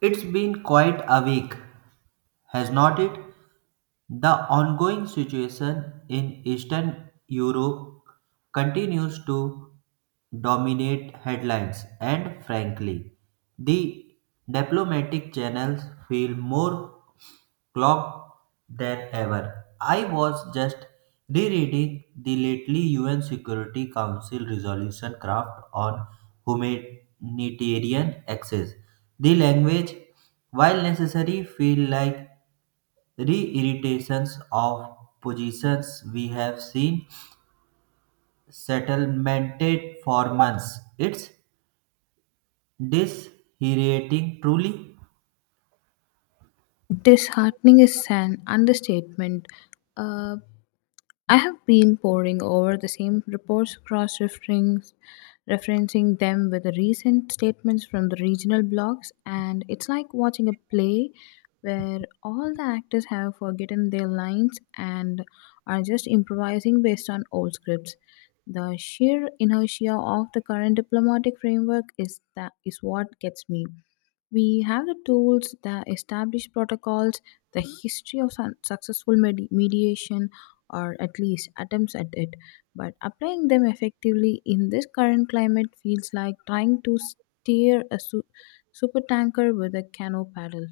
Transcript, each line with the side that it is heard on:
right: It's been quite a week, has not it? The ongoing situation in Eastern Europe continues to dominate headlines, and frankly, the diplomatic channels feel more clock than ever. I was just rereading the lately UN Security Council resolution craft on humanitarian access. The language, while necessary, feel like reiterations of positions we have seen settlemented for months. It's disheartening, truly.
left: Disheartening is an understatement. Uh, I have been poring over the same reports, cross referencing them with the recent statements from the regional blogs, and it's like watching a play where all the actors have forgotten their lines and are just improvising based on old scripts. The sheer inertia of the current diplomatic framework is what gets me. We have the tools, the established protocols, the history of successful mediation, or at least attempts at it. But applying them effectively in this current climate feels like trying to steer a super tanker with a canoe paddle.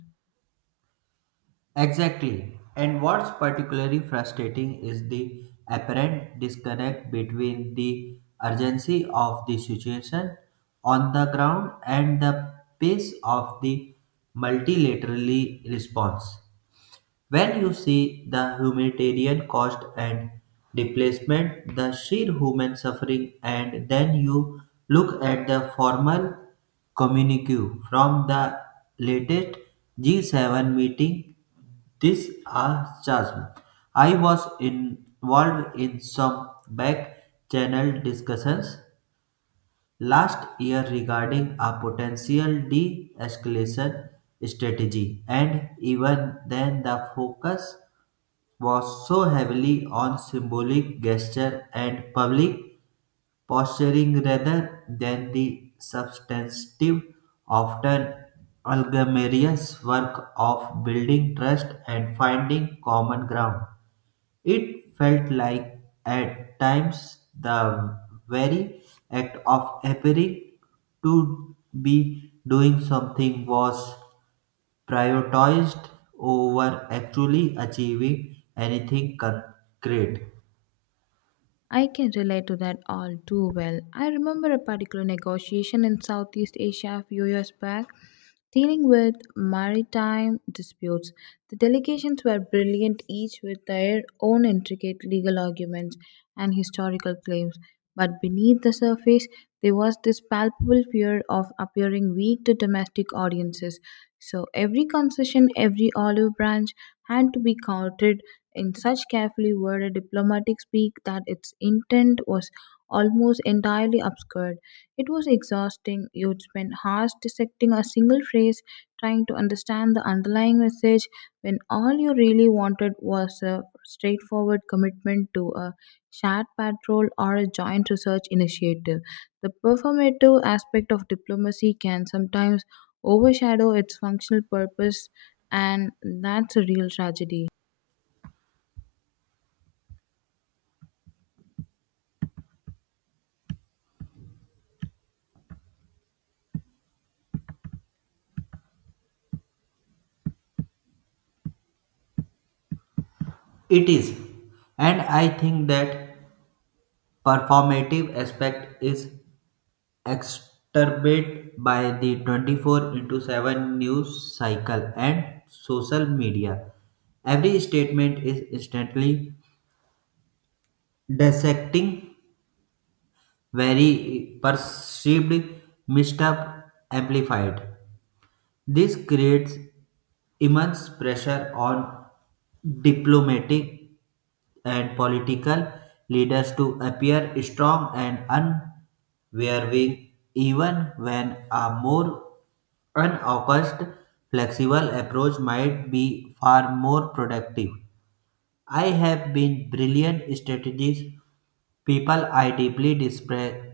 right: Exactly. And what's particularly frustrating is the apparent disconnect between the urgency of the situation on the ground and the pace of the multilaterally response. When you see the humanitarian cost and displacement, the sheer human suffering, and then you look at the formal communique from the latest G7 meeting, this a chasm. I was involved in some back channel discussions last year regarding a potential de escalation strategy, and even then, the focus was so heavily on symbolic gesture and public posturing rather than the substantive, often algramarious work of building trust and finding common ground. It felt like at times the very act of appearing to be doing something was prioritized over actually achieving anything concrete.
left: I can relate to that all too well. I remember a particular negotiation in Southeast Asia a few years back dealing with maritime disputes. The delegations were brilliant, each with their own intricate legal arguments and historical claims. But beneath the surface, there was this palpable fear of appearing weak to domestic audiences. So every concession, every olive branch had to be counted in such carefully worded diplomatic speak that its intent was almost entirely obscured. It was exhausting. You'd spend hours dissecting a single phrase, trying to understand the underlying message, when all you really wanted was a straightforward commitment to a shared patrol or a joint research initiative. The performative aspect of diplomacy can sometimes overshadow its functional purpose, and that's a real tragedy.
right: It is, and I think that performative aspect is exacerbated by the 24 into 7 news cycle and social media. Every statement is instantly dissecting, very perceived, mixed up, amplified. This creates immense pressure on diplomatic and political leaders to appear strong and unwavering, even when a more unfocused, flexible approach might be far more productive. I have been brilliant strategies. People are deeply distracted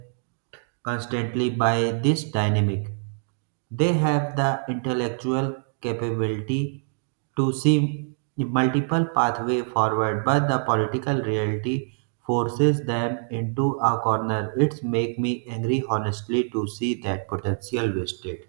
right: constantly by this dynamic. They have the intellectual capability to see multiple pathways forward, but the political reality forces them into a corner. It's make me angry honestly to see that potential wasted.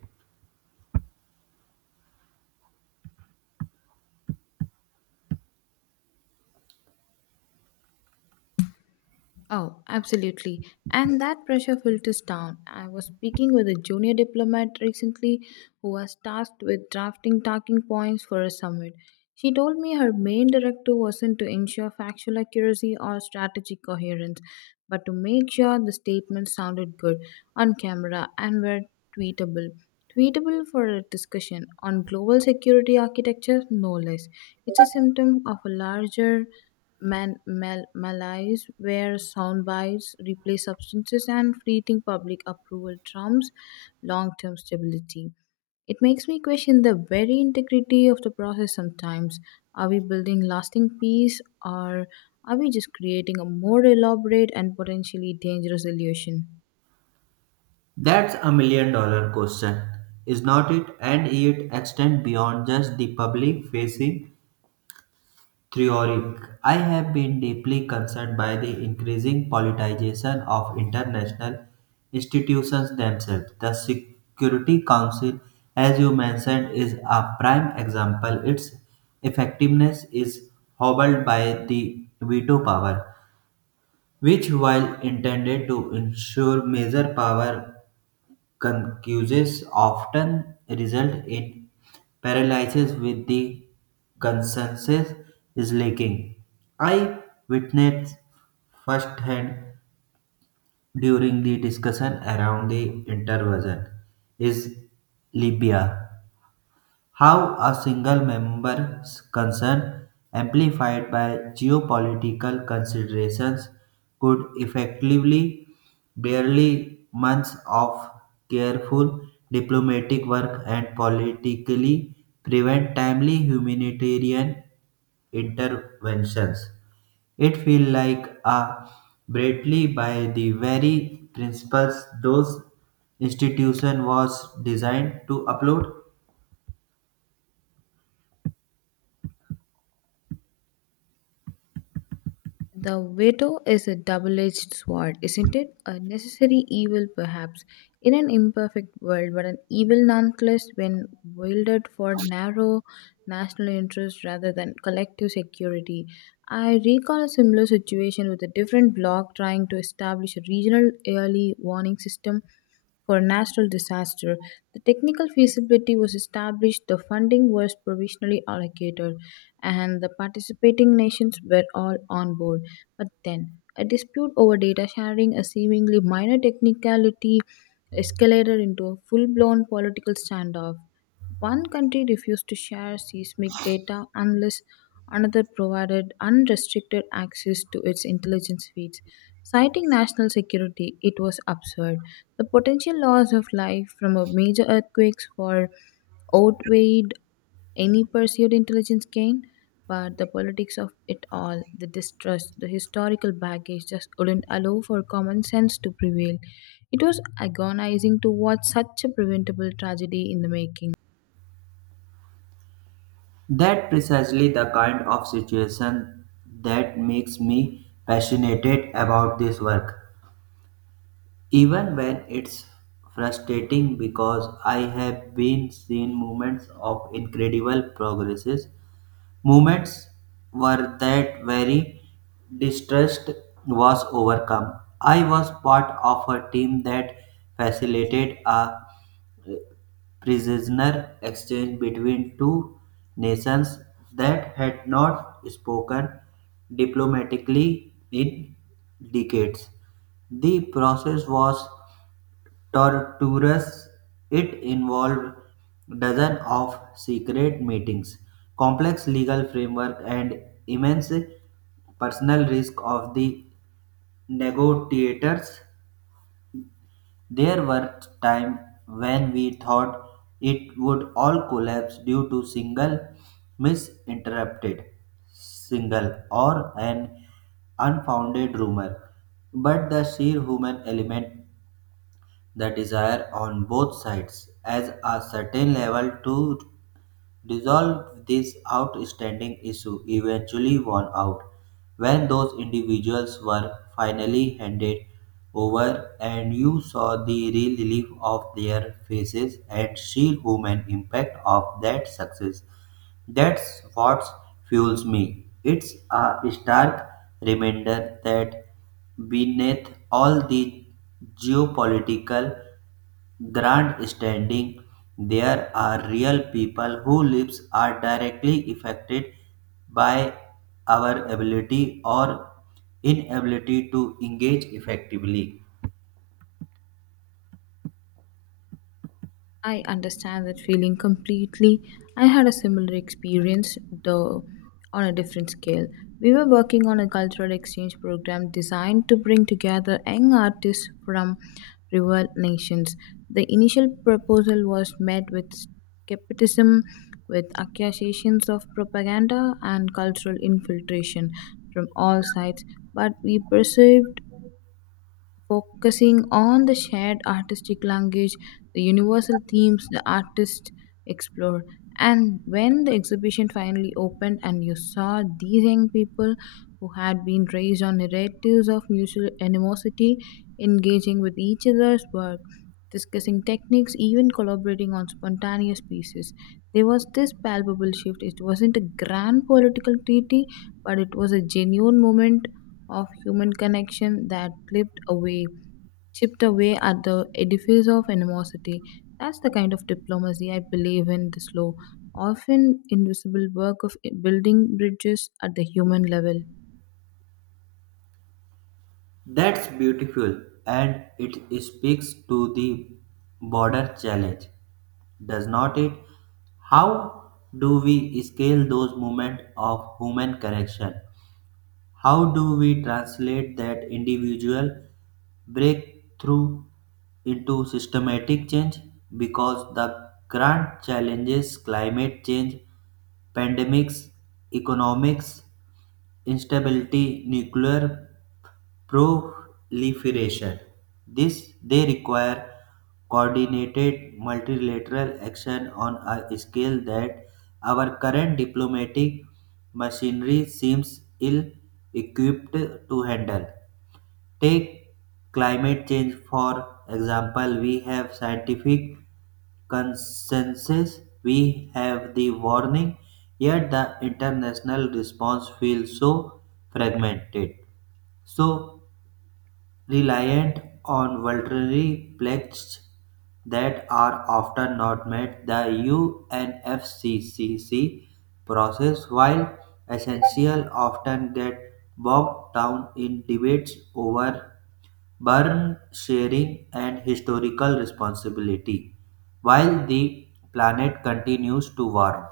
left: Oh, absolutely. And that pressure filters down. I was speaking with a junior diplomat recently who was tasked with drafting talking points for a summit. She told me her main directive wasn't to ensure factual accuracy or strategic coherence, but to make sure the statements sounded good on camera and were tweetable. Tweetable for a discussion on global security architecture, no less. It's a symptom of a larger malaise where sound bites replace substances and fleeting public approval trumps long-term stability. It makes me question the very integrity of the process sometimes. Are we building lasting peace or are we just creating a more elaborate and potentially dangerous illusion?
right: That's a $1 million question, is not it? And it extends beyond just the public facing Theoric. I have been deeply concerned by the increasing politicization of international institutions themselves. The Security Council, as you mentioned, is a prime example. Its effectiveness is hobbled by the veto power, which, while intended to ensure major power concuses often result in paralysis with the consensus is lacking. I witnessed firsthand during the discussion around the intervention is Libya how a single member's concern, amplified by geopolitical considerations, could effectively barely months of careful diplomatic work and politically prevent timely humanitarian interventions. It feels like a bratly by the very principles those institution was designed to uphold.
left: The veto is a double edged sword, isn't it? A necessary evil, perhaps, in an imperfect world, but an evil nonetheless when wielded for narrow national interests rather than collective security. I recall a similar situation with a different bloc trying to establish a regional early warning system for a natural disaster. The technical feasibility was established, the funding was provisionally allocated, and the participating nations were all on board. But then, a dispute over data sharing, a seemingly minor technicality, escalated into a full blown political standoff. One country refused to share seismic data unless another provided unrestricted access to its intelligence feeds. Citing national security, it was absurd. The potential loss of life from a major earthquakes for outweighed any pursued intelligence gain, but the politics of it all, the distrust, the historical baggage just wouldn't allow for common sense to prevail. It was agonizing to watch such a preventable tragedy in the making.
right: That precisely the kind of situation that makes me passionate about this work. Even when it's frustrating because I have been seen moments of incredible progresses, moments where that very distrust was overcome. I was part of a team that facilitated a prisoner exchange between two nations that had not spoken diplomatically in decades. The process was torturous. It involved dozens of secret meetings, complex legal framework, and immense personal risk of the negotiators. There were times when we thought it would all collapse due to single misinterpreted single or an unfounded rumor. But the sheer human element, the desire on both sides as a certain level to resolve this outstanding issue eventually won out when those individuals were finally handed over and you saw the relief of their faces and sheer human impact of that success. That's what fuels me. It's a stark reminder that beneath all the geopolitical grandstanding there are real people who lives are directly affected by our ability or inability to engage effectively.
left: I understand that feeling completely. I had a similar experience, though on a different scale. We were working on a cultural exchange program designed to bring together young artists from rival nations. The initial proposal was met with skepticism, with accusations of propaganda and cultural infiltration from all sides, but we persevered focusing on the shared artistic language, the universal themes the artists explored. And when the exhibition finally opened and you saw these young people who had been raised on narratives of mutual animosity engaging with each other's work, discussing techniques, even collaborating on spontaneous pieces, there was this palpable shift. It wasn't a grand political treaty, but it was a genuine moment of human connection that lived away chipped away at the edifice of animosity. That's the kind of diplomacy I believe in this slow, often invisible work of building bridges at the human level.
right: That's beautiful, and it speaks to the border challenge, does not it? How do we scale those moments of human connection? How do we translate that individual breakthrough into systematic change? Because the current challenges climate change, pandemics, economics, instability, nuclear proliferation. This they require coordinated multilateral action on a scale that our current diplomatic machinery seems ill equipped to handle. Take climate change for example. We have scientific consensus, we have the warning, yet the international response feels so fragmented. So reliant on voluntary pledges that are often not met. The UNFCCC process, while essential, often get bogged down in debates over burden sharing and historical responsibility, while the planet continues to warm.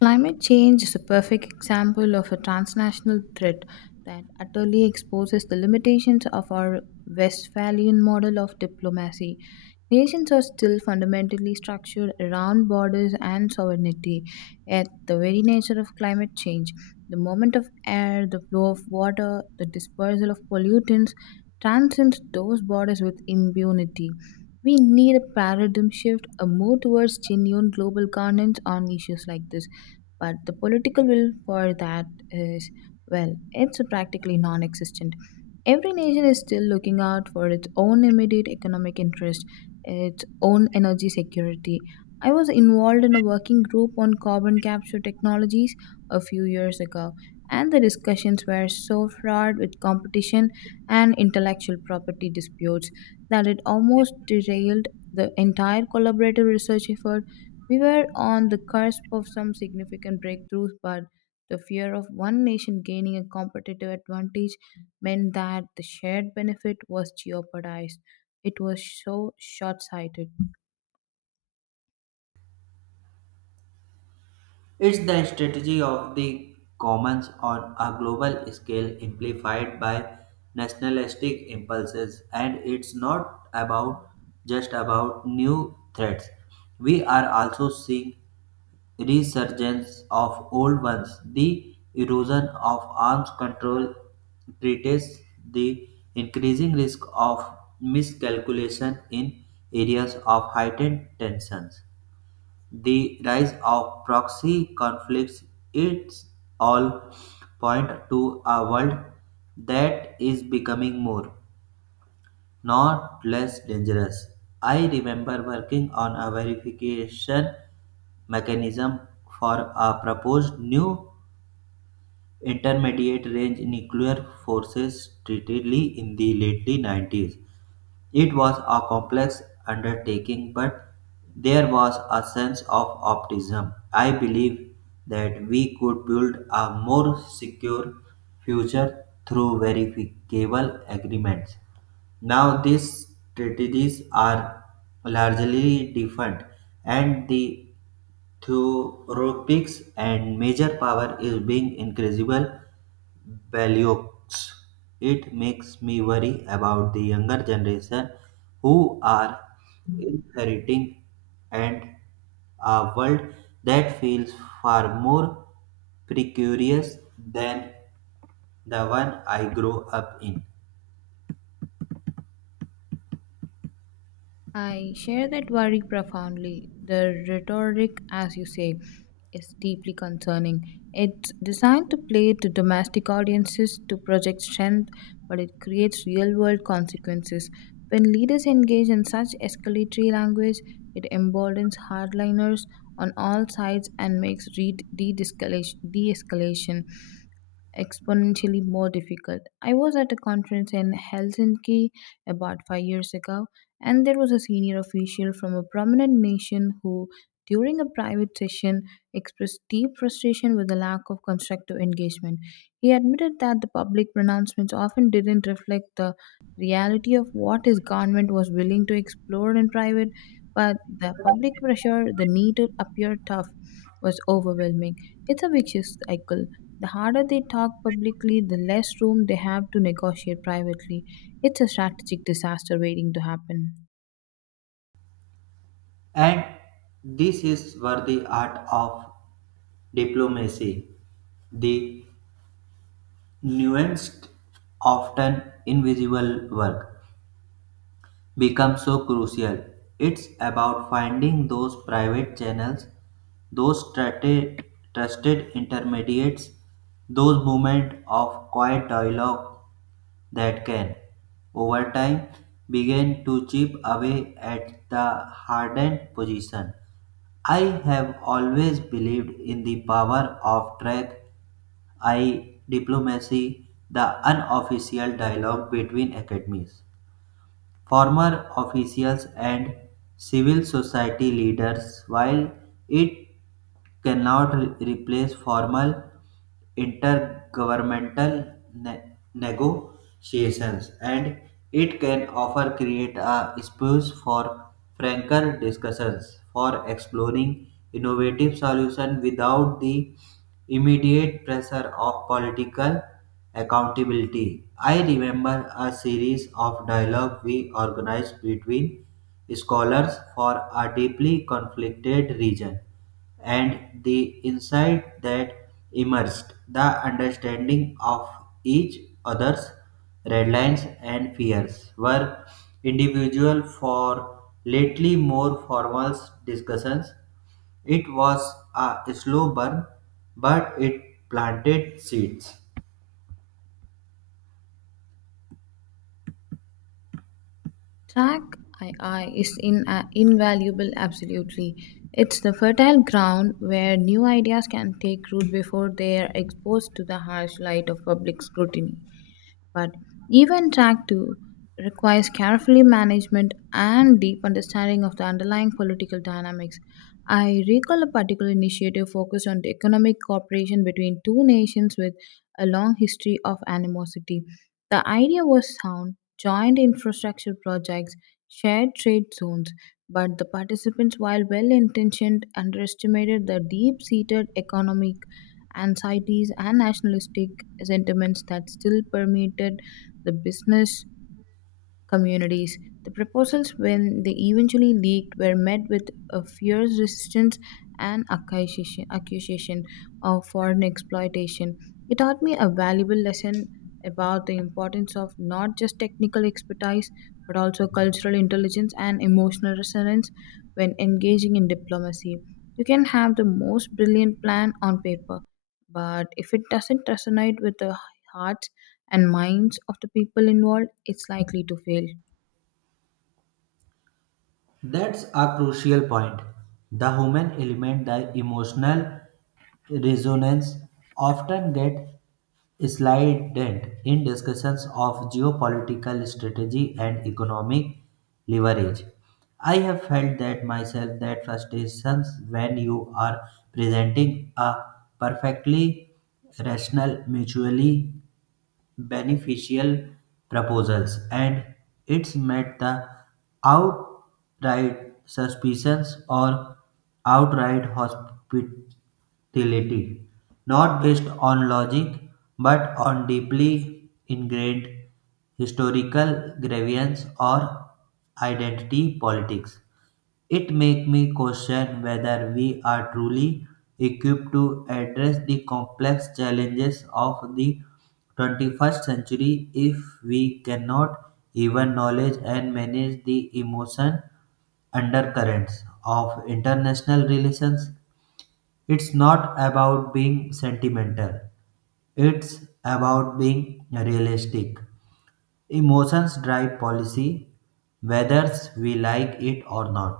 left: Climate change is a perfect example of a transnational threat that utterly exposes the limitations of our Westphalian model of diplomacy. Nations are still fundamentally structured around borders and sovereignty, yet, the very nature of climate change, the movement of air, the flow of water, the dispersal of pollutants, transcends those borders with impunity. We need a paradigm shift, a move towards genuine global governance on issues like this, but the political will for that is, well, it's practically non existent. Every nation is still looking out for its own immediate economic interest, its own energy security. I was involved in a working group on carbon capture technologies a few years ago, and the discussions were so fraught with competition and intellectual property disputes that it almost derailed the entire collaborative research effort. We were on the cusp of some significant breakthroughs, but the fear of one nation gaining a competitive advantage meant that the shared benefit was jeopardized. It was so short sighted.
right: It's the strategy of the commons on a global scale amplified by nationalistic impulses and it's not about just about new threats. We are also seeing resurgence of old ones. The erosion of arms control treats the increasing risk of miscalculation in areas of heightened tensions. The rise of proxy conflicts it's all point to a world that is becoming more, not less dangerous. I remember working on a verification mechanism for a proposed new intermediate range nuclear forces treaty in the late 90s. It was a complex undertaking, but there was a sense of optimism. I believe that we could build a more secure future through verifiable agreements. Now these strategies are largely different, and the theoretics and major power is being increasable Belliox. It makes me worry about the younger generation who are inheriting and a world that feels far more precarious than the one I grew up in.
left: I share that worry profoundly. The rhetoric, as you say, is deeply concerning. It's designed to play to domestic audiences to project strength, but it creates real world consequences. When leaders engage in such escalatory language, it emboldens hardliners on all sides and makes de escalation exponentially more difficult. I was at a conference in Helsinki about 5 years ago, and there was a senior official from a prominent nation who, during a private session, expressed deep frustration with the lack of constructive engagement. He admitted that the public pronouncements often didn't reflect the reality of what his government was willing to explore in private, but the public pressure, the need to appear tough, was overwhelming. It's a vicious cycle. The harder they talk publicly, the less room they have to negotiate privately. It's a strategic disaster waiting to happen.
right: And this is where the art of diplomacy, the nuanced, often invisible work become so crucial. It's about finding those private channels, those trusted intermediates, those moments of quiet dialogue that can, over time, begin to chip away at the hardened position. I have always believed in the power of track I diplomacy, the unofficial dialogue between academies former officials, and civil society leaders. While it cannot replace formal intergovernmental negotiations and it can offer create a space for franker discussions for exploring innovative solutions without the immediate pressure of political accountability. I remember a series of dialogue we organized between scholars for a deeply conflicted region, and the insight that emerged, the understanding of each other's red lines and fears were individual for lately more formal discussions. It was a slow burn, but it planted seeds.
left: Track II is invaluable, absolutely. It's the fertile ground where new ideas can take root before they are exposed to the harsh light of public scrutiny. But even track 2 requires carefully management and deep understanding of the underlying political dynamics. I recall a particular initiative focused on the economic cooperation between two nations with a long history of animosity. The idea was sound, joint infrastructure projects, shared trade zones, but the participants, while well intentioned, underestimated the deep seated economic anxieties and nationalistic sentiments that still permeated the business communities. The proposals, when they eventually leaked, were met with a fierce resistance and accusation of foreign exploitation. It taught me a valuable lesson about the importance of not just technical expertise but also cultural intelligence and emotional resonance when engaging in diplomacy. You can have the most brilliant plan on paper, but if it doesn't resonate with the hearts and minds of the people involved, it's likely to fail.
right: That's a crucial point. The human element, the emotional resonance, often get slided in discussions of geopolitical strategy and economic leverage. I have felt that myself that frustrations when you are presenting a perfectly rational, mutually beneficial proposals, and it's met the outright suspicions or outright hospitality, not based on logic but on deeply ingrained historical grievance or identity politics. It makes me question whether we are truly equipped to address the complex challenges of the 21st century if we cannot even knowledge and manage the emotion undercurrents of international relations. It's not about being sentimental, it's about being realistic. Emotions drive policy, whether we like it or not.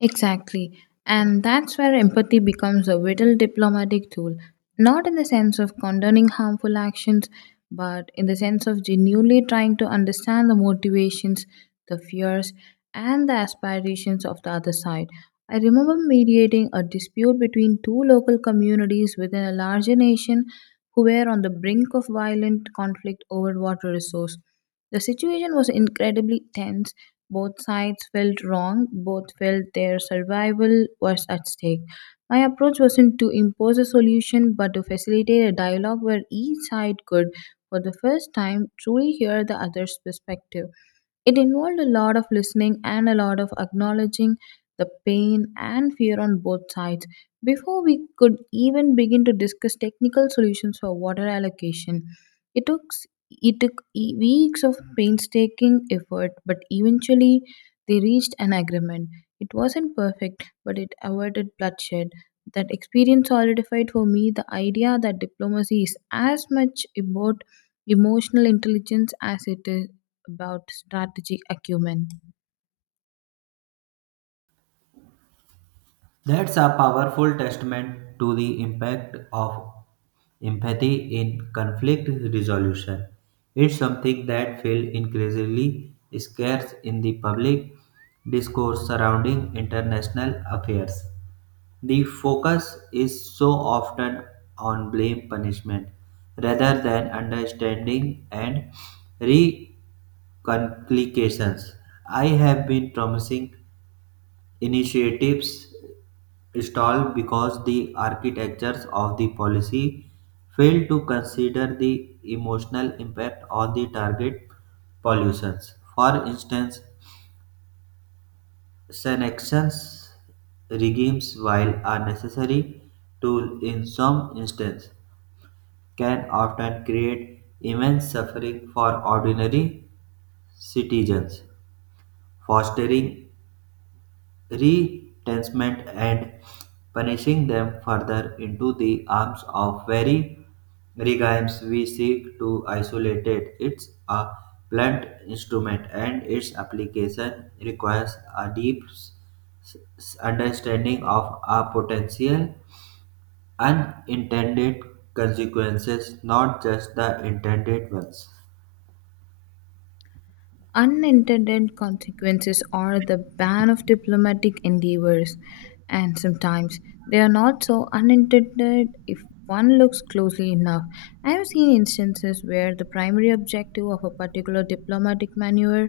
left: Exactly. And that's where empathy becomes a vital diplomatic tool, not in the sense of condoning harmful actions, but in the sense of genuinely trying to understand the motivations, the fears, and the aspirations of the other side. I remember mediating a dispute between two local communities within a larger nation who were on the brink of violent conflict over water resource. The situation was incredibly tense. Both sides felt wrong, both felt their survival was at stake. My approach wasn't to impose a solution but to facilitate a dialogue where each side could, for the first time, truly hear the other's perspective. It involved a lot of listening and a lot of acknowledging the pain and fear on both sides before we could even begin to discuss technical solutions for water allocation. It took s- it took weeks of painstaking effort, but eventually they reached an agreement. It wasn't perfect, but it avoided bloodshed. That experience solidified for me the idea that diplomacy is as much about emotional intelligence as it is about strategy acumen.
right: That's a powerful testament to the impact of empathy in conflict resolution. It's something that feels increasingly scarce in the public discourse surrounding international affairs. The focus is so often on blame punishment rather than understanding and reconciliations. I have been promising initiatives stall because the architectures of the policy fail to consider the emotional impact on the target pollutions. For instance, sanctions regimes, while are necessary tool in some instances, can often create immense suffering for ordinary citizens, fostering retrenchment and punishing them further into the arms of very regimes we seek to isolate. It's a blunt instrument and its application requires a deep understanding of a potential unintended consequences, not just the intended ones.
left: Unintended consequences are the ban of diplomatic endeavors, and sometimes they are not so unintended if one looks closely enough. I have seen instances where the primary objective of a particular diplomatic maneuver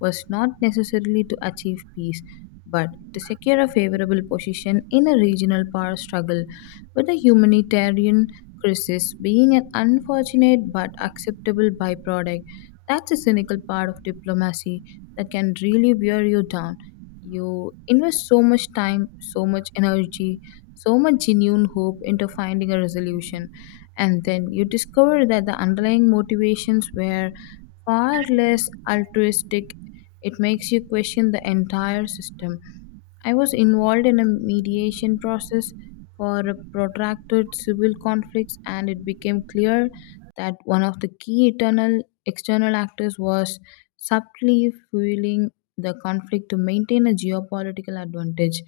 left: was not necessarily to achieve peace, but to secure a favorable position in a regional power struggle, with a humanitarian crisis being an unfortunate but acceptable byproduct. That's a cynical part of diplomacy that can really wear you down. You invest so much time, so much energy, so much genuine hope into finding a resolution, and then you discover that the underlying motivations were far less altruistic. It makes you question the entire system. I was involved in a mediation process for a protracted civil conflicts and it became clear that one of the key eternal external actors was subtly fueling the conflict to maintain a geopolitical advantage.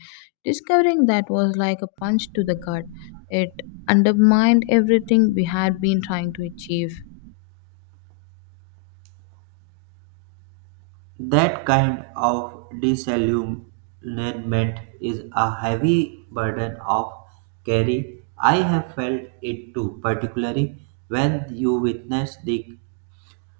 left: Discovering that was like a punch to the gut. It undermined everything we had been trying to achieve.
right: That kind of disillusionment is a heavy burden of carry. I have felt it too, particularly when you witness the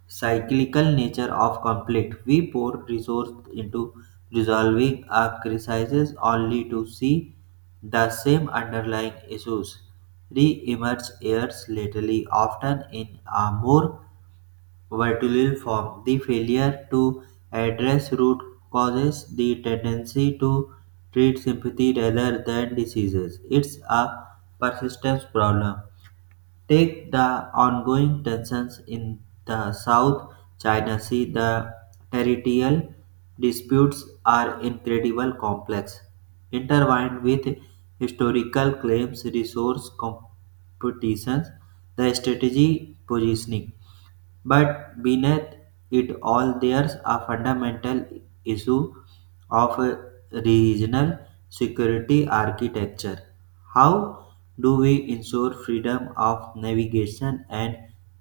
right: cyclical nature of conflict. We pour resources into resolving a crisis only to see the same underlying issues re-emerge years later, often in a more Vertulin form. The failure to address root causes the tendency to treat sympathy rather than diseases. It's a persistence problem. Take the ongoing tensions in the South China Sea. The territorial disputes are incredibly complex, intertwined with historical claims, resource competitions, the strategy positioning. But beneath it all, there's a fundamental issue of regional security architecture. How do we ensure freedom of navigation and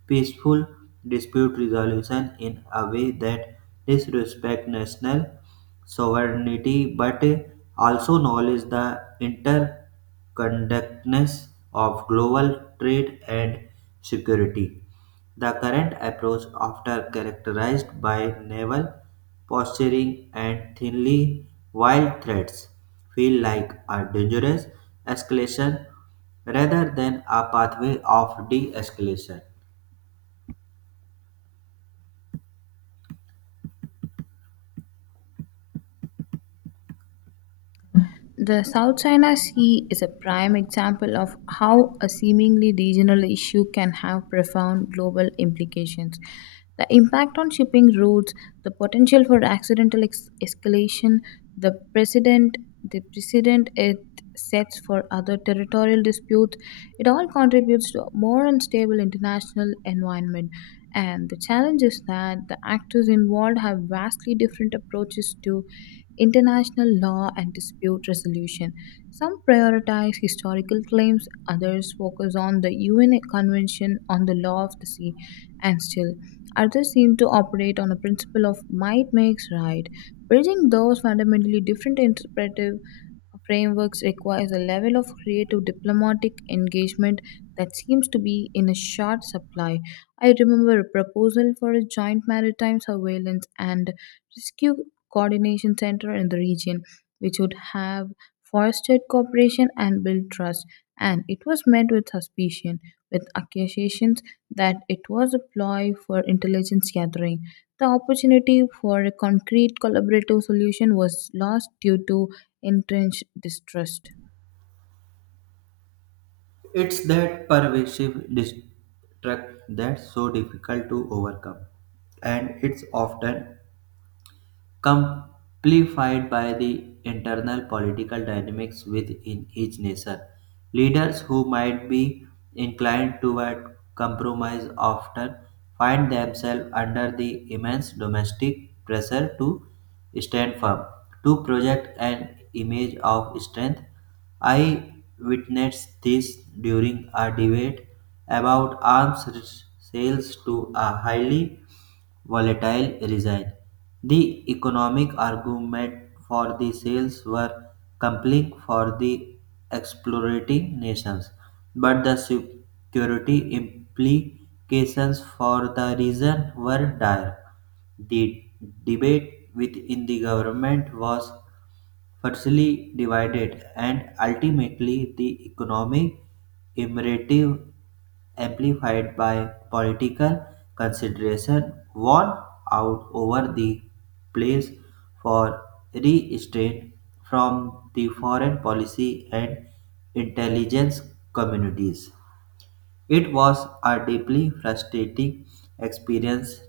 right: peaceful dispute resolution in a way that disrespects national sovereignty but also acknowledge the interconnectedness of global trade and security? The current approach, often characterized by naval posturing and thinly veiled threats, feel like a dangerous escalation rather than a pathway of de-escalation.
left: The South China Sea is a prime example of how a seemingly regional issue can have profound global implications. The impact on shipping routes, the potential for accidental escalation, the precedent the precedent it sets for other territorial disputes, it all contributes to a more unstable international environment. And the challenge is that the actors involved have vastly different approaches to international law and dispute resolution. Some prioritize historical claims, others focus on the UN Convention on the Law of the Sea, and still others seem to operate on a principle of might makes right. Bridging those fundamentally different interpretive frameworks requires a level of creative diplomatic engagement that seems to be in a short supply. I remember a proposal for a joint maritime surveillance and rescue coordination center in the region, which would have fostered cooperation and built trust, and it was met with suspicion, with accusations that it was a ploy for intelligence gathering. The opportunity for a concrete collaborative solution was lost due to entrenched distrust.
right: It's that pervasive distrust that's so difficult to overcome, and it's often Complified by the internal political dynamics within each nation. Leaders who might be inclined toward compromise often find themselves under the immense domestic pressure to stand firm, to project an image of strength. I witnessed this during a debate about arms sales to a highly volatile resin. The economic argument for the sales were compelling for the exploiting nations, but the security implications for the region were dire. The debate within the government was firstly divided, and ultimately the economic imperative amplified by political consideration won out over the place for restraint from the foreign policy and intelligence communities. It was a deeply frustrating experience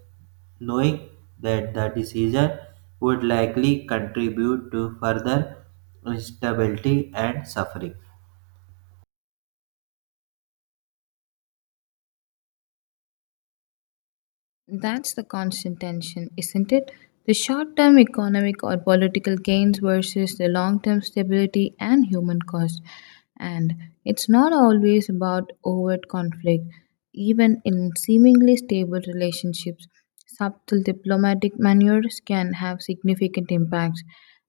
right: knowing that the decision would likely contribute to further instability and suffering.
left: That's the constant tension, isn't it? The short term economic or political gains versus the long term stability and human cost. And it's not always about overt conflict. Even in seemingly stable relationships, subtle diplomatic maneuvers can have significant impacts.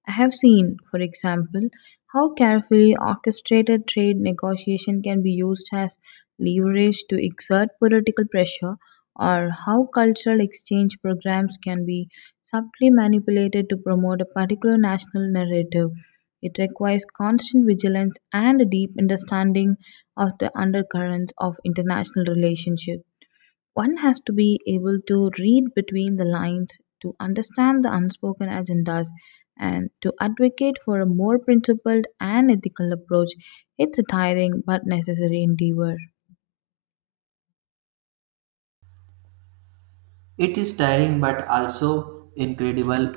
left: I have seen, for example, how carefully orchestrated trade negotiation can be used as leverage to exert political pressure or how cultural exchange programs can be subtly manipulated to promote a particular national narrative. It requires constant vigilance and a deep understanding of the undercurrents of international relationships. One has to be able to read between the lines, to understand the unspoken agendas, and to advocate for a more principled and ethical approach. It's a tiring but necessary endeavor.
right: It is tiring but also incredible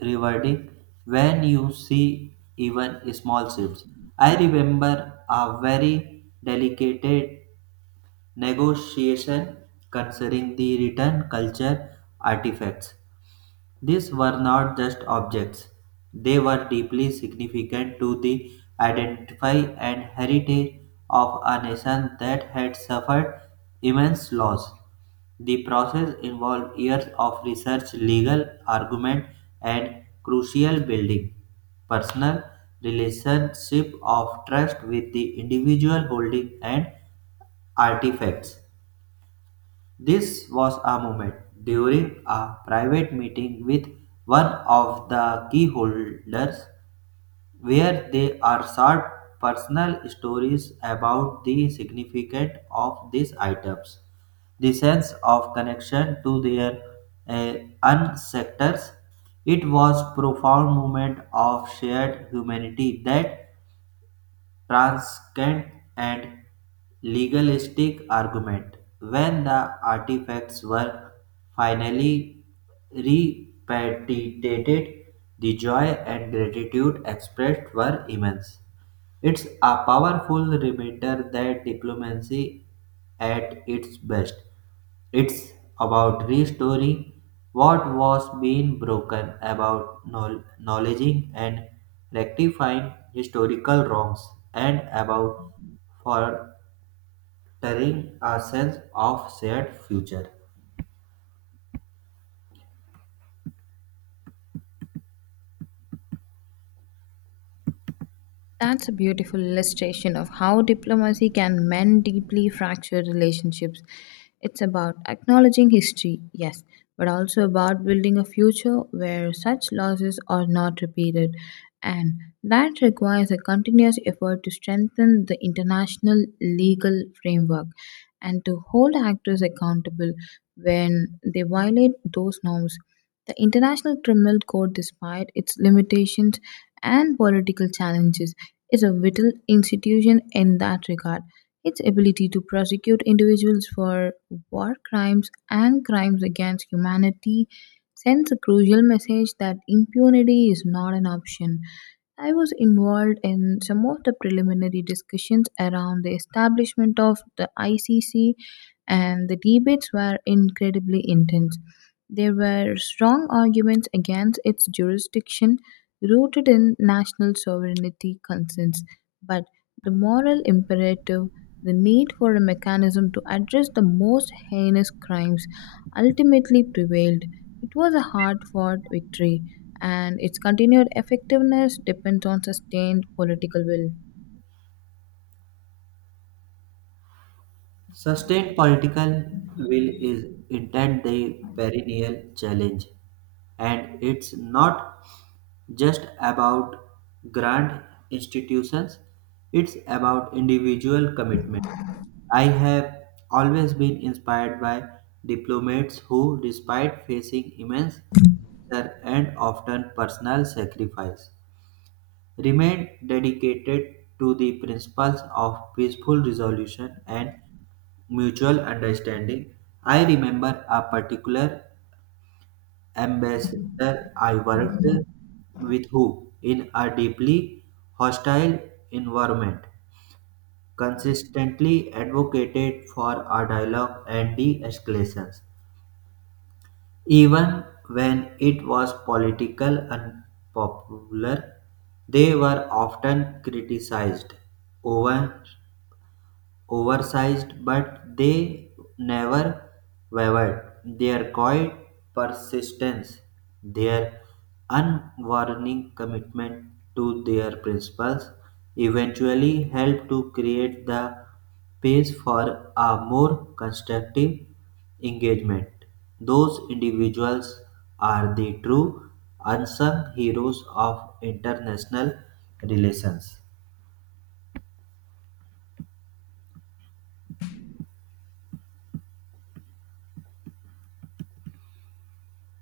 right: rewarding when you see even small shifts. I remember a very delicate negotiation concerning the return culture artifacts. These were not just objects, they were deeply significant to the identity and heritage of a nation that had suffered immense loss. The process involved years of research, legal argument, and crucial building personal relationship of trust with the individual holding and artifacts. This was a moment during a private meeting with one of the keyholders where they are shared personal stories about the significance of these items, the sense of connection to their uh, own sectors. It was profound moment of shared humanity that transient and legalistic argument. When the artifacts were finally repatriated, the joy and gratitude expressed were immense. It's a powerful reminder that diplomacy at its best it's about restoring what was being broken, about acknowledging and rectifying historical wrongs, and about fostering a sense of shared future.
left: That's a beautiful illustration of how diplomacy can mend deeply fractured relationships. It's about acknowledging history, yes, but also about building a future where such losses are not repeated. And that requires a continuous effort to strengthen the international legal framework and to hold actors accountable when they violate those norms. The International Criminal Court, despite its limitations and political challenges, is a vital institution in that regard. Its ability to prosecute individuals for war crimes and crimes against humanity sends a crucial message that impunity is not an option. I was involved in some of the preliminary discussions around the establishment of the ICC, and the debates were incredibly intense. There were strong arguments against its jurisdiction, rooted in national sovereignty concerns, but the moral imperative, the need for a mechanism to address the most heinous crimes, ultimately prevailed. It was a hard fought victory and its continued effectiveness depends on sustained political will.
right: Sustained political will is indeed the perennial challenge, and it's not just about grand institutions, it's about individual commitment. I have always been inspired by diplomats who, despite facing immense pressure and often personal sacrifice, remained dedicated to the principles of peaceful resolution and mutual understanding. I remember a particular ambassador, I worked with who in a deeply hostile environment consistently advocated for a dialogue and de-escalations, even when it was political unpopular. They were often criticized, over oversized, but they never wavered. Their quiet persistence, their unwarning commitment to their principles, eventually helped to create the space for a more constructive engagement. Those individuals are the true unsung heroes of international relations.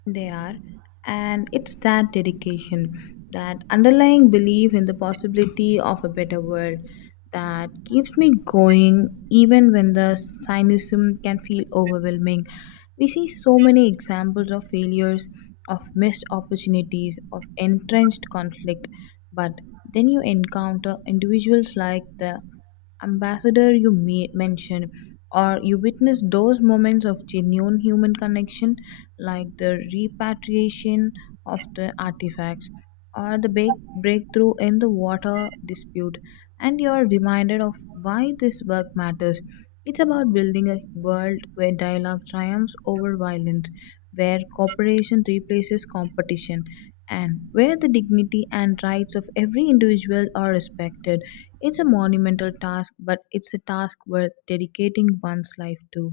left: They are, and it's that dedication, that underlying belief in the possibility of a better world that keeps me going even when the cynicism can feel overwhelming. We see so many examples of failures, of missed opportunities, of entrenched conflict, but then you encounter individuals like the ambassador you may mention, or you witness those moments of genuine human connection like the repatriation of the artifacts or the big breakthrough in the water dispute, and you are reminded of why this work matters. It's about building a world where dialogue triumphs over violence, where cooperation replaces competition, and where the dignity and rights of every individual are respected. It's a monumental task, but it's a task worth dedicating one's life to.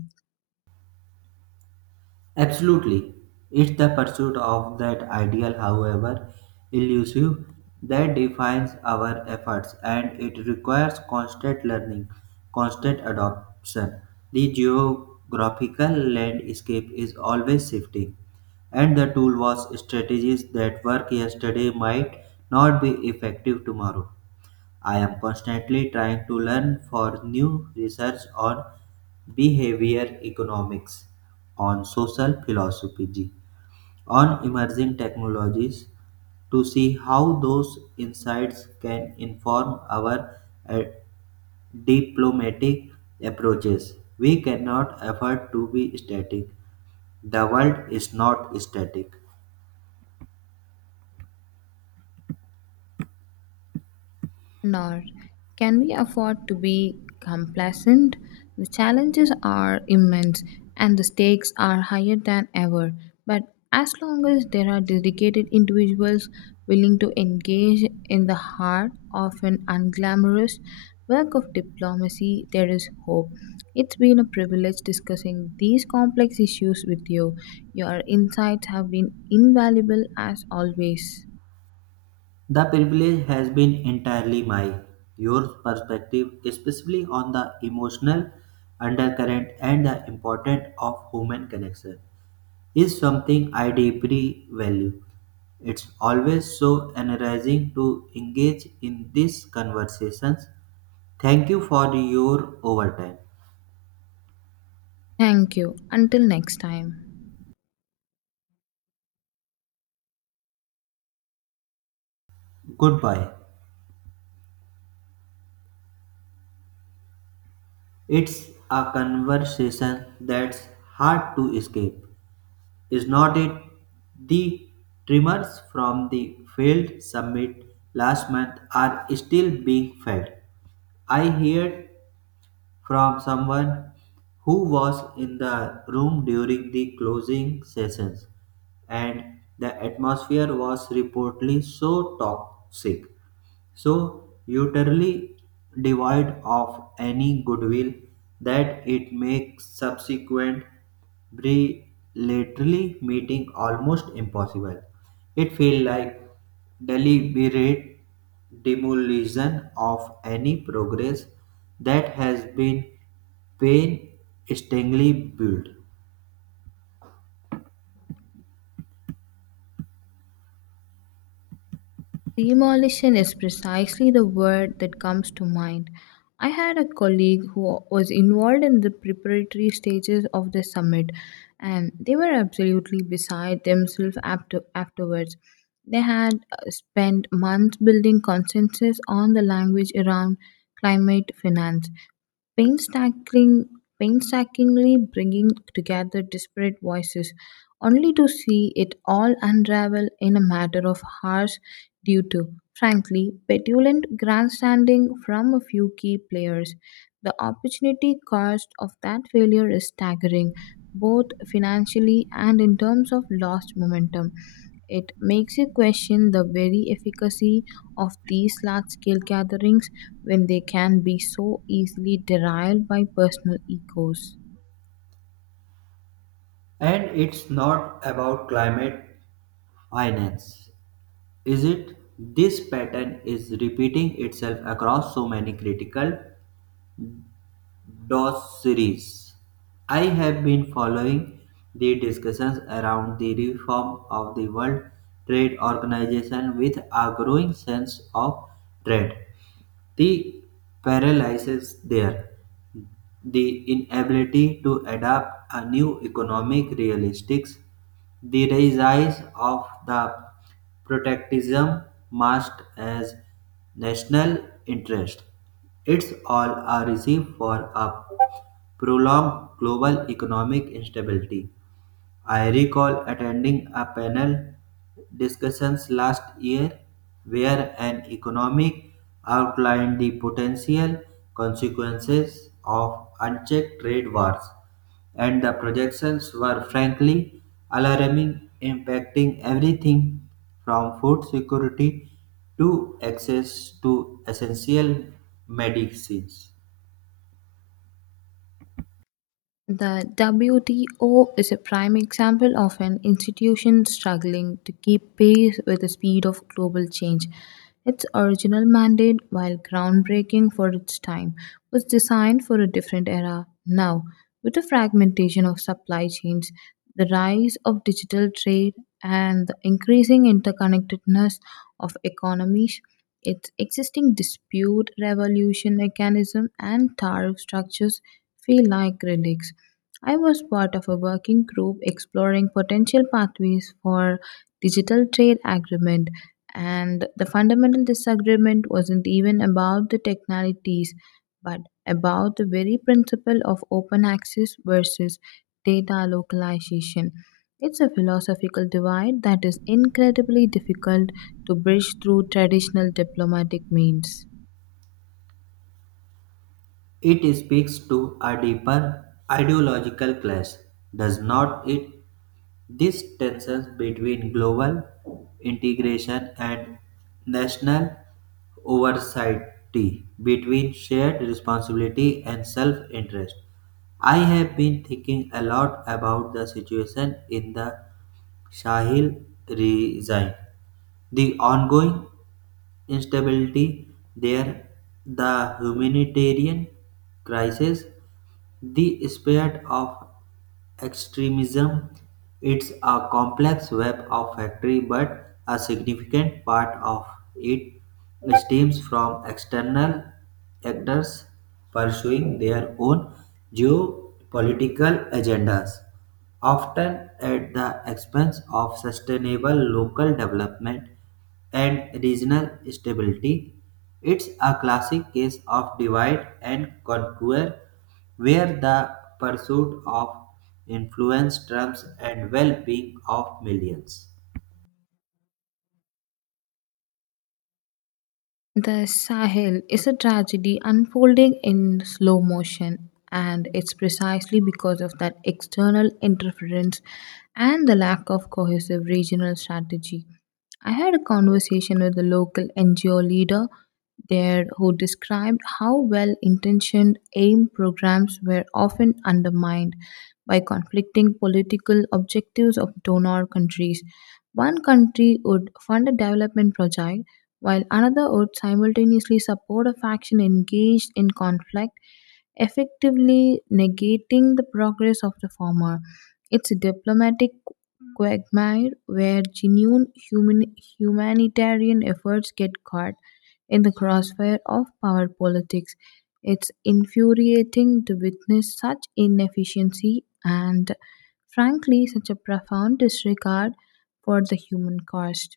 right: Absolutely. It's the pursuit of that ideal, however elusive, that defines our efforts and it requires constant learning, constant adoption. The geographical landscape is always shifting, and the tool was strategies that work yesterday might not be effective tomorrow. I am constantly trying to learn for new research on behavior economics, on social philosophy, on emerging technologies to see how those insights can inform our uh, diplomatic approaches. We cannot afford to be static. The world is not static.
left: Nor can we afford to be complacent. The challenges are immense and the stakes are higher than ever. But as long as there are dedicated individuals willing to engage in the heart of an unglamorous work of diplomacy, there is hope. It's been a privilege discussing these complex issues with you. Your insights have been invaluable as always.
right: The privilege has been entirely my. Your perspective, especially on the emotional undercurrent and the importance of human connection, is something I deeply value. It's always so energizing to engage in these conversations. Thank you for your overtime.
left: Thank you. Until next time.
right: Goodbye. It's a conversation that's hard to escape. Is not it the tremors from the failed summit last month are still being felt? I heard from someone who was in the room during the closing sessions, and the atmosphere was reportedly so toxic, so utterly devoid of any goodwill that it makes subsequent bilaterally meeting almost impossible. It feels like deliberate demolition of any progress that has been painstakingly built.
left: Demolition is precisely the word that comes to mind. I had a colleague who was involved in the preparatory stages of the summit, and they were absolutely beside themselves afterwards. They had spent months building consensus on the language around climate finance, painstaking, painstakingly bringing together disparate voices, only to see it all unravel in a matter of hours due to, frankly, petulant grandstanding from a few key players. The opportunity cost of that failure is staggering, both financially and in terms of lost momentum. It makes you question the very efficacy of these large scale gatherings when they can be so easily derailed by personal egos.
right: And it's not about climate finance. Is it? This pattern is repeating itself across so many critical DOS series. I have been following the discussions around the reform of the World Trade Organization with a growing sense of dread. The paralysis there, the inability to adapt a new economic realistics, the rise of the protectionism masked as national interest. It's all a recipe for a prolonged global economic instability. I recall attending a panel discussions last year where an economic outlined the potential consequences of unchecked trade wars and the projections were frankly alarming impacting everything from food security to access to essential medicines.
left: The WTO is a prime example of an institution struggling to keep pace with the speed of global change. Its original mandate, while groundbreaking for its time, was designed for a different era now, with the fragmentation of supply chains, the rise of digital trade, and the increasing interconnectedness of economies. Its existing dispute resolution mechanism and tariff structures feel like relics. I was part of a working group exploring potential pathways for digital trade agreement and the fundamental disagreement wasn't even about the technicalities but about the very principle of open access versus data localization. It's a philosophical divide that is incredibly difficult to bridge through traditional diplomatic means.
right: It speaks to a deeper ideological clash, does not it, These tensions between global integration and national oversight, between shared responsibility and self interest. I have been thinking a lot about the situation in the Sahel region, the ongoing instability there, the humanitarian crisis, the spirit of extremism it's a complex web of factory but a significant part of it stems from external actors pursuing their own geopolitical agendas often at the expense of sustainable local development and regional stability. It's a classic case of divide and conquer, where the pursuit of influence trumps and well being of millions.
left: The Sahel is a tragedy unfolding in slow motion, and it's precisely because of that external interference and the lack of cohesive regional strategy. I had a conversation with a local NGO leader there who described how well intentioned AIM programs were often undermined by conflicting political objectives of donor countries. One country would fund a development project while another would simultaneously support a faction engaged in conflict, effectively negating the progress of the former. Its diplomatic quagmire where humanitarian efforts get caught in the crossfire of power politics. It's infuriating to witness such inefficiency and, frankly, such a profound disregard for the human cost.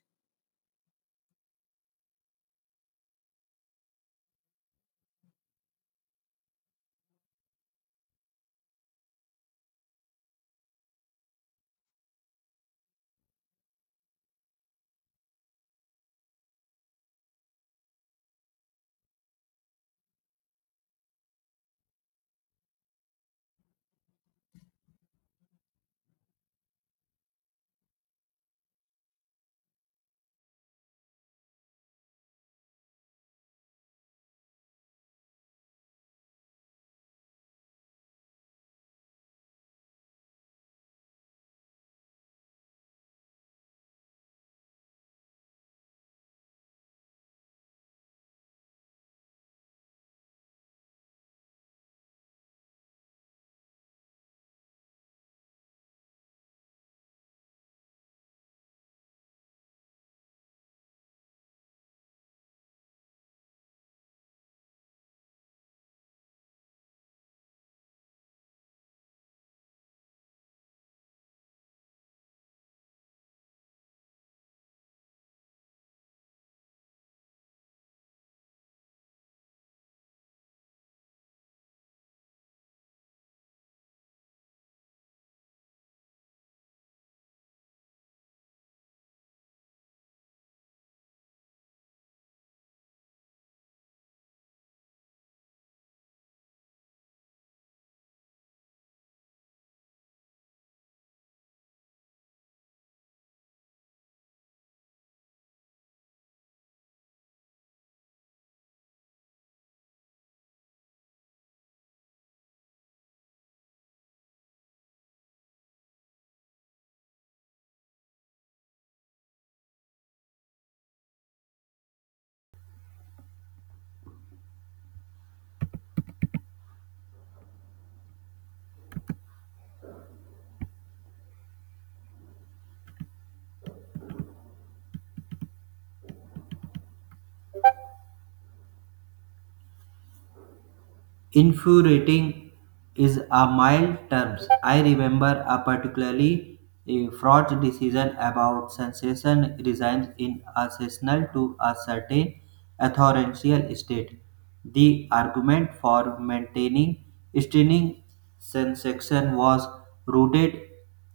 right: Infuriating is a mild term. I remember a particularly fraught decision about sensation resigns in a sessional to a certain authorential state. The argument for maintaining stinging sensation was rooted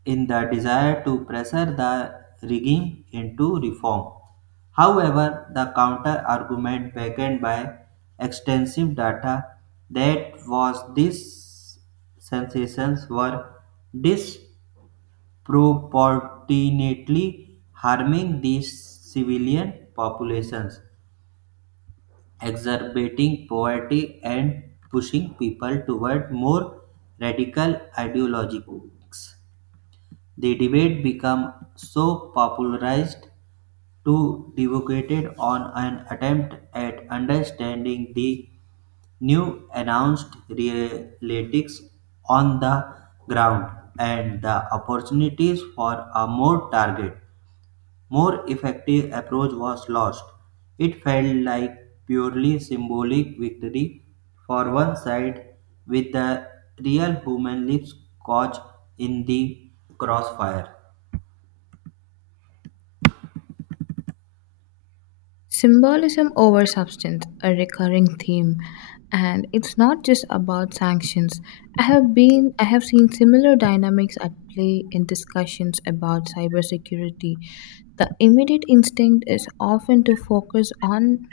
right: in the desire to pressure the rigging into reform. However, the counter-argument backed by extensive data that was these sensations were disproportionately harming these civilian populations, exacerbating poverty and pushing people toward more radical ideologies. The debate became so popularized Two devocated on an attempt at understanding the new announced realities on the ground and the opportunities for a more targeted, more effective approach was lost. It felt like purely symbolic victory for one side with the real human lives caught in the crossfire.
left: Symbolism over substance, a recurring theme, and it's not just about sanctions. I have seen similar dynamics at play in discussions about cybersecurity. The immediate instinct is often to focus on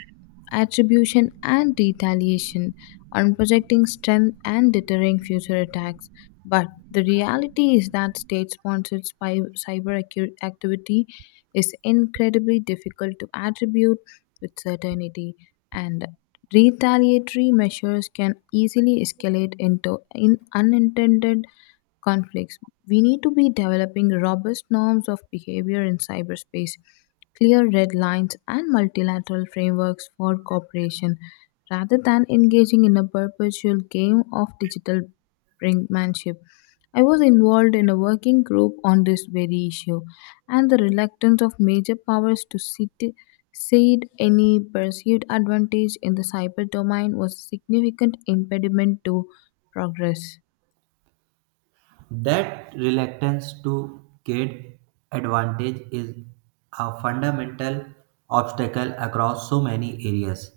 left: attribution and retaliation, on projecting strength and deterring future attacks. But the reality is that state sponsored activity is incredibly difficult to attribute with certainty, and retaliatory measures can easily escalate into in unintended conflicts. We need to be developing robust norms of behavior in cyberspace, clear red lines, and multilateral frameworks for cooperation rather than engaging in a perpetual game of digital brinkmanship. I was involved in a working group on this very issue, and the reluctance of major powers to cede any perceived advantage in the cyber domain was a significant impediment to progress.
right: That reluctance to gain advantage is a fundamental obstacle across so many areas.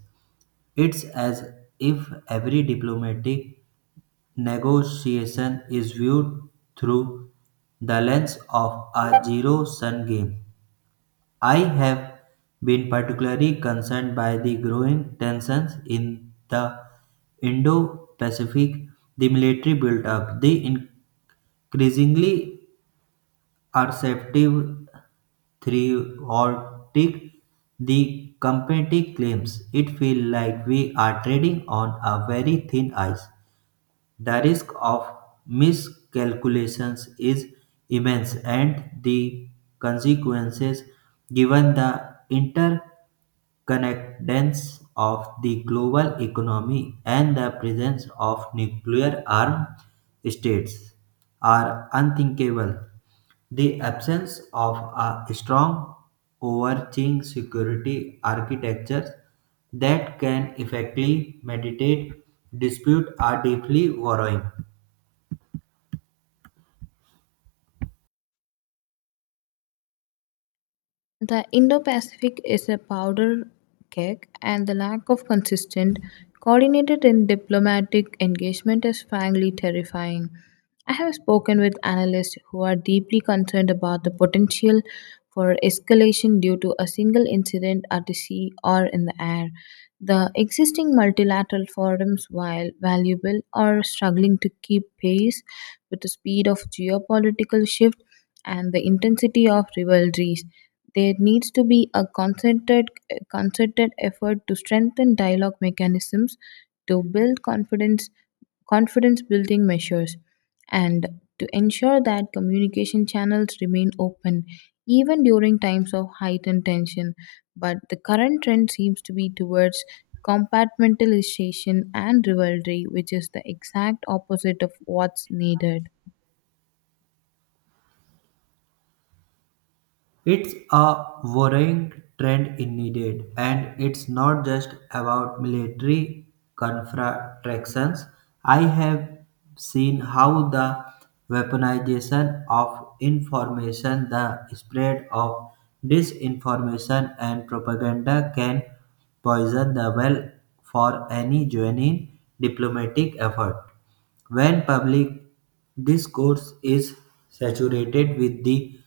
right: It's as if every diplomatic negotiation is viewed through the lens of a zero sum game. I have been particularly concerned by the growing tensions in the Indo Pacific, the military build up, the increasingly assertive theoretic the company claims. It feels like we are trading on a very thin ice. The risk of miscalculations is immense and the consequences given the interconnectedness of the global economy and the presence of nuclear armed states are unthinkable. The absence of a strong overarching security architecture that can effectively mediate dispute are deeply worrying.
left: The Indo Pacific is a powder keg, and the lack of consistent, coordinated, and diplomatic engagement is frankly terrifying. I have spoken with analysts who are deeply concerned about the potential for escalation due to a single incident at the sea or in the air. The existing multilateral forums, while valuable, are struggling to keep pace with the speed of geopolitical shift and the intensity of rivalries. There needs to be a concerted effort to strengthen dialogue mechanisms, to build confidence building measures, and to ensure that communication channels remain open even during times of heightened tension. But the current trend seems to be towards compartmentalization and rivalry, which is the exact opposite of what's needed.
right: It's a worrying trend indeed, and it's not just about military confrontations. I have seen how the weaponization of information, the spread of disinformation and propaganda can poison the well for any genuine diplomatic effort. When public discourse is saturated with the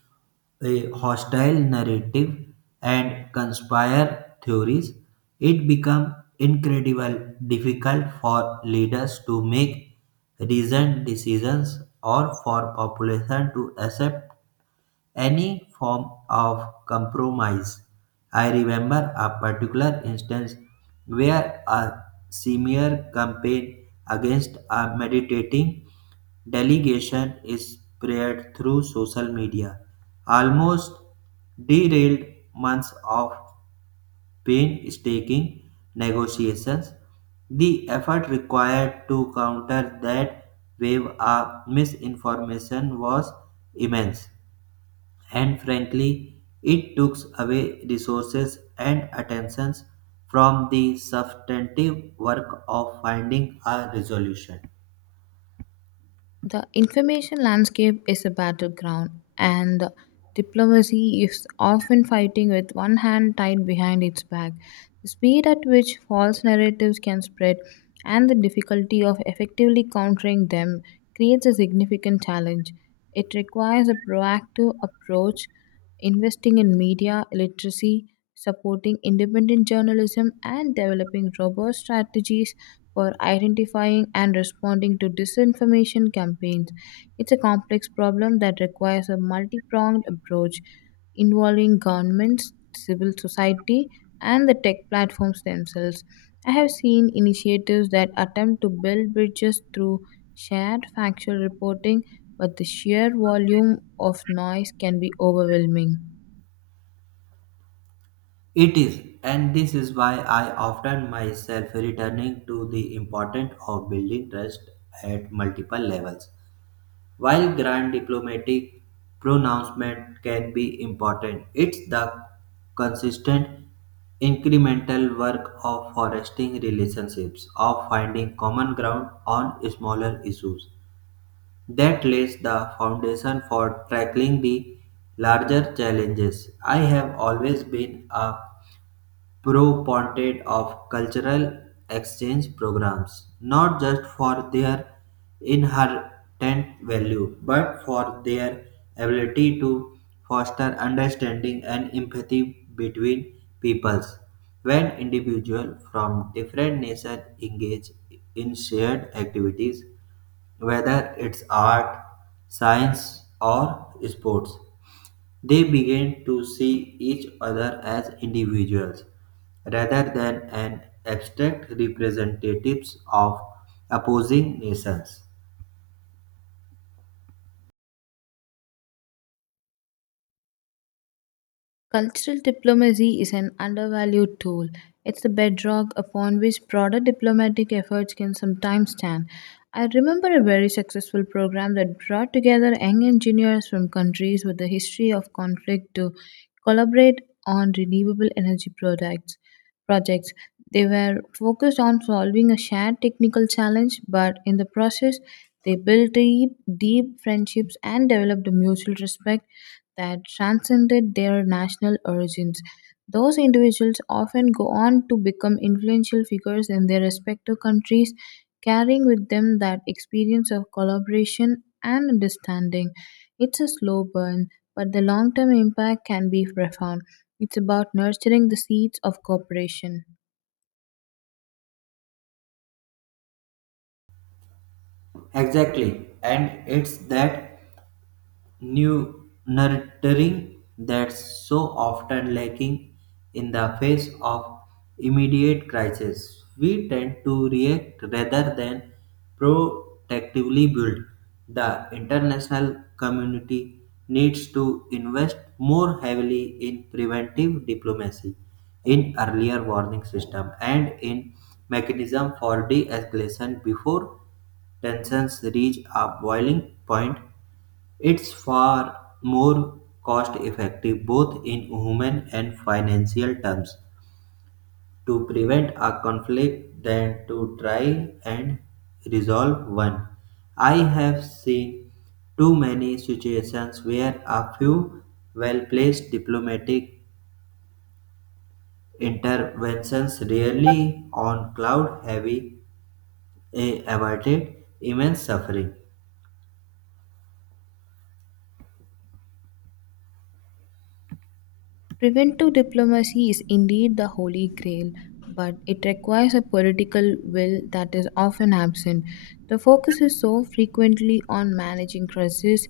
right: a hostile narrative and conspire theories, it becomes incredibly difficult for leaders to make reasoned decisions or for population to accept any form of compromise. I remember a particular instance where a smear campaign against a meditating Delegation is spread through social media, almost derailed months of painstaking negotiations. The effort required to counter that wave of misinformation was immense, and frankly, it took away resources and attentions from the substantive work of finding a resolution.
left: The information landscape is a battleground, and diplomacy is often fighting with one hand tied behind its back. The speed at which false narratives can spread and the difficulty of effectively countering them creates a significant challenge. It requires a proactive approach, investing in media literacy, supporting independent journalism, and developing robust strategies for identifying and responding to disinformation campaigns. It's a complex problem that requires a multi pronged approach involving governments, civil society, and the tech platforms themselves. I have seen initiatives that attempt to build bridges through shared factual reporting, but the sheer volume of noise can be overwhelming.
right: It is, and this is why I often myself returning to the importance of building trust at multiple levels. While grand diplomatic pronouncement can be important, it's the consistent incremental work of fostering relationships, of finding common ground on smaller issues that lays the foundation for tackling the larger challenges. I have always been a Proponent of cultural exchange programs, not just for their inherent value, but for their ability to foster understanding and empathy between peoples. When individuals from different nations engage in shared activities, whether it's art, science, or sports, they began to see each other as individuals rather than an abstract representatives of opposing nations.
left: Cultural diplomacy is an undervalued tool. It's the bedrock upon which broader diplomatic efforts can sometimes stand. I remember a very successful program that brought together young engineers from countries with a history of conflict to collaborate on renewable energy products projects. They were focused on solving a shared technical challenge, but in the process, they built deep friendships and developed a mutual respect that transcended their national origins. Those individuals often go on to become influential figures in their respective countries, carrying with them that experience of collaboration and understanding. It's a slow burn, but the long term impact can be profound. It's about nurturing the seeds of cooperation.
right: Exactly, and it's that new nurturing that's so often lacking in the face of immediate crisis. We tend to react rather than proactively build. The international community needs to invest more heavily in preventive diplomacy, in earlier warning system, and in mechanism for de-escalation before tensions reach a boiling point it's far more cost effective, both in human and financial terms, to prevent a conflict than to try and resolve one. I have seen too many situations where a few well placed diplomatic interventions really on cloud heavy averted immense suffering.
left: Preventive diplomacy is indeed the holy grail, but it requires a political will that is often absent. The focus is so frequently on managing crises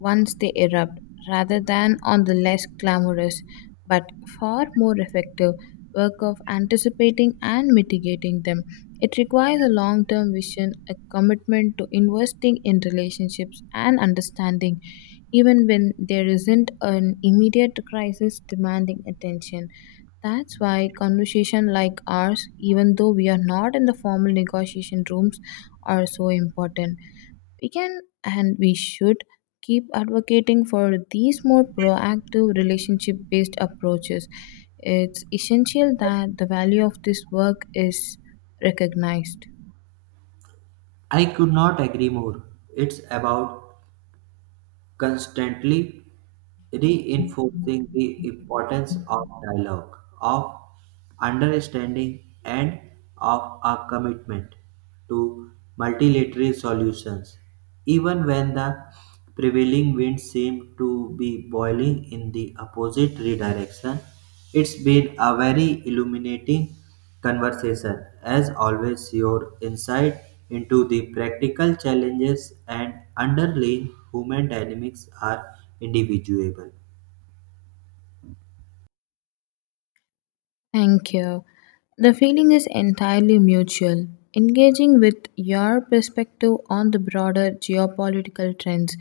left: once they erupt rather than on the less glamorous but far more effective work of anticipating and mitigating them. It requires a long term vision, a commitment to investing in relationships and understanding even when there isn't an immediate crisis demanding attention. That's why conversation like ours, even though we are not in the formal negotiation rooms, are so important. We can and we should keep advocating for these more proactive relationship based approaches. It's essential that the value of this work is recognized.
right: I could not agree more. It's about constantly reinforcing the importance of dialogue, of understanding, and of a commitment to multilateral solutions, even when the prevailing winds seem to be boiling in the opposite redirection. It's been a very illuminating conversation. As always, your insight into the practical challenges and underlying human dynamics are individuable.
left: Thank you. The feeling is entirely mutual. Engaging with your perspective on the broader geopolitical trends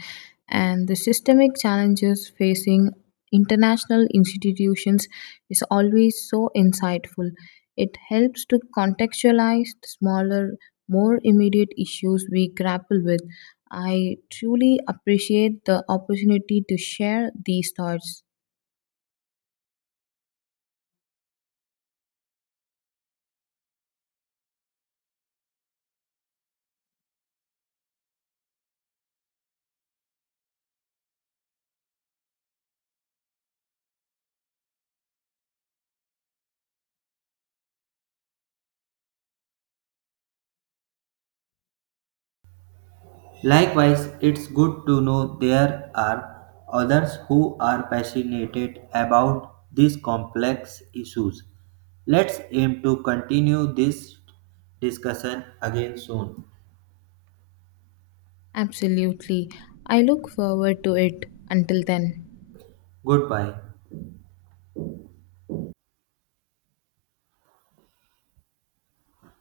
left: and the systemic challenges facing international institutions is always so insightful. It helps to contextualize the smaller, more immediate issues we grapple with. I truly appreciate the opportunity to share these thoughts.
right: Likewise, it's good to know there are others who are passionate about these complex issues. Let's aim to continue this discussion again soon.
left: Absolutely. I look forward to it until then.
right: Goodbye.